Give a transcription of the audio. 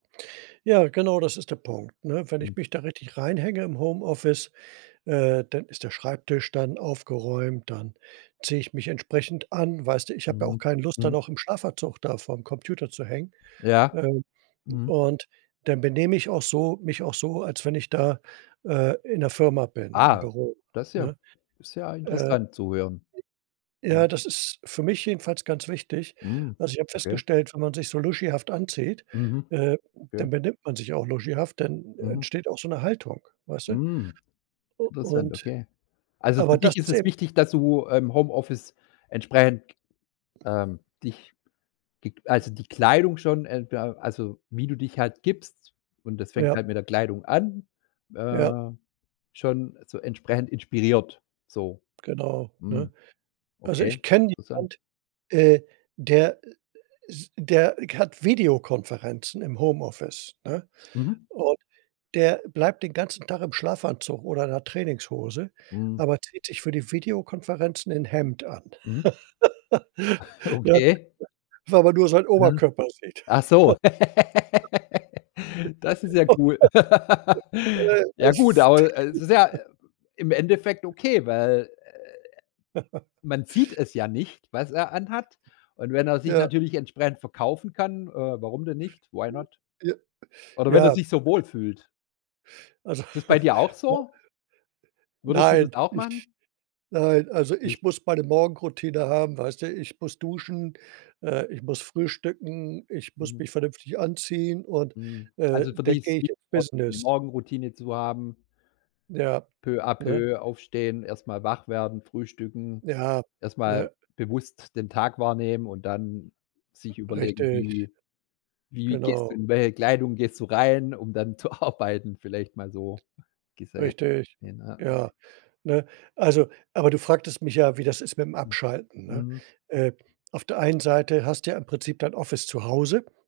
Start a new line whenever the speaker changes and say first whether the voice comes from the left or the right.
right: Ja, genau, das ist der Punkt, ne? Wenn ich
left: Mhm.
right: mich da richtig reinhänge im Homeoffice, äh, dann ist der Schreibtisch dann aufgeräumt, dann ziehe ich mich entsprechend an. Weißt du, ich habe ja auch
left: Mhm.
right: keine Lust, da
left: Mhm.
right: noch im Schlafanzug da vorm Computer zu hängen.
left: Ja.
right: Ähm,
left: Mhm.
right: und dann benehme ich auch so mich auch so, als wenn ich da, äh, in der Firma bin, im
left: Ah,
right: Büro,
left: das ist ja
right: ne?
left: ist ja
right: Äh, j
left: interessant zu hören. Mhm.
right: Ja, das ist für mich jedenfalls ganz wichtig.
left: Mhm.
right: Also, ich habe
left: Okay.
right: festgestellt, wenn man sich so luschihaft anzieht,
left: Mhm.
right: äh,
left: Okay.
right: dann benimmt man sich auch luschihaft, dann
left: Mhm.
right: entsteht auch so 'ne Haltung, weißt du?
left: Mm.
right: U
left: Interessant,
right: und
left: okay. Also, für
right: aber das
left: dich ist
right: ist
left: es
right: eben
left: wichtig, dass du im Homeoffice entsprechend, ähm, dich, gek also die Kleidung schon, ähm ja, also wie du dich halt gibst und das fängt
right: Ja.
left: halt mit der Kleidung an,
right: Ja.
left: äh, schon so entsprechend inspiriert, so.
right: Genau, ne?
left: Mhm.
right: Also, ich
left: Okay,
right: kenne
left: interessant.
right: jemand, äh, der i ist der hat Videokonferenzen im Homeoffice, ne?
left: Mhm.
right: Und der bleibt den ganzen Tag im Schlafanzug oder in 'ner Trainingshose,
left: Mhm.
right: aber zieht sich für die Videokonferenzen 'n Hemd an.
left: Mhm.
right: Ja,
left: Okay.
right: weil man nur seinen
left: Mhm.
right: Oberkörper sieht.
left: Ach so. Das ist ja
right: Oh
left: cool.
right: Gott,
left: Ja
right: das
left: gut,
right: ist
left: aber, äh, es ist ja im Endeffekt okay, weil, äh, man sieht es ja nicht, was er anhat. Und wenn er sich
right: Ja.
left: natürlich entsprechend verkaufen kann, äh, warum denn nicht? Why not?
right: Ja.
left: Oder wenn er
right: Ja.
left: sich so wohlfühlt.
right: Also,
left: Ist das bei dir auch
right: ja.
left: so? Würdest du
right: Nein,
left: das auch machen?
right: ich nein, also,
left: Nicht.
right: ich muss meine Morgenroutine haben, weißt du, ich muss duschen, äh, ich muss frühstücken, ich muss
left: Mhm.
right: mich vernünftig anziehen und,
left: Mhm,
right: äh,
left: also für
right: dann
left: dich ist
right: gehe
left: es
right: ich ins
left: wichtig, auch die
right: Business.
left: Morgenroutine zu haben.
right: Ja.
left: Peu à
right: Ne?
left: peu aufstehen, erst mal wach werden, frühstücken,
right: Ja,
left: erst mal
right: ne?
left: bewusst den Tag wahrnehmen und dann sich überlegen,
right: Richtig.
left: wie wie gehst du
right: Genau.
left: in welcher Kleidung gehst du rein, um dann zu arbeiten, vielleicht mal so gesehen,
right: Richtig,
left: ne?
right: ja. Ne, also aber du fragtest mich ja, wie das ist mit dem
left: Mhm.
right: Abschalten, ne?
left: Mhm.
right: Äh, auf der einen Seite hast du ja im Prinzip dein Office zu Hause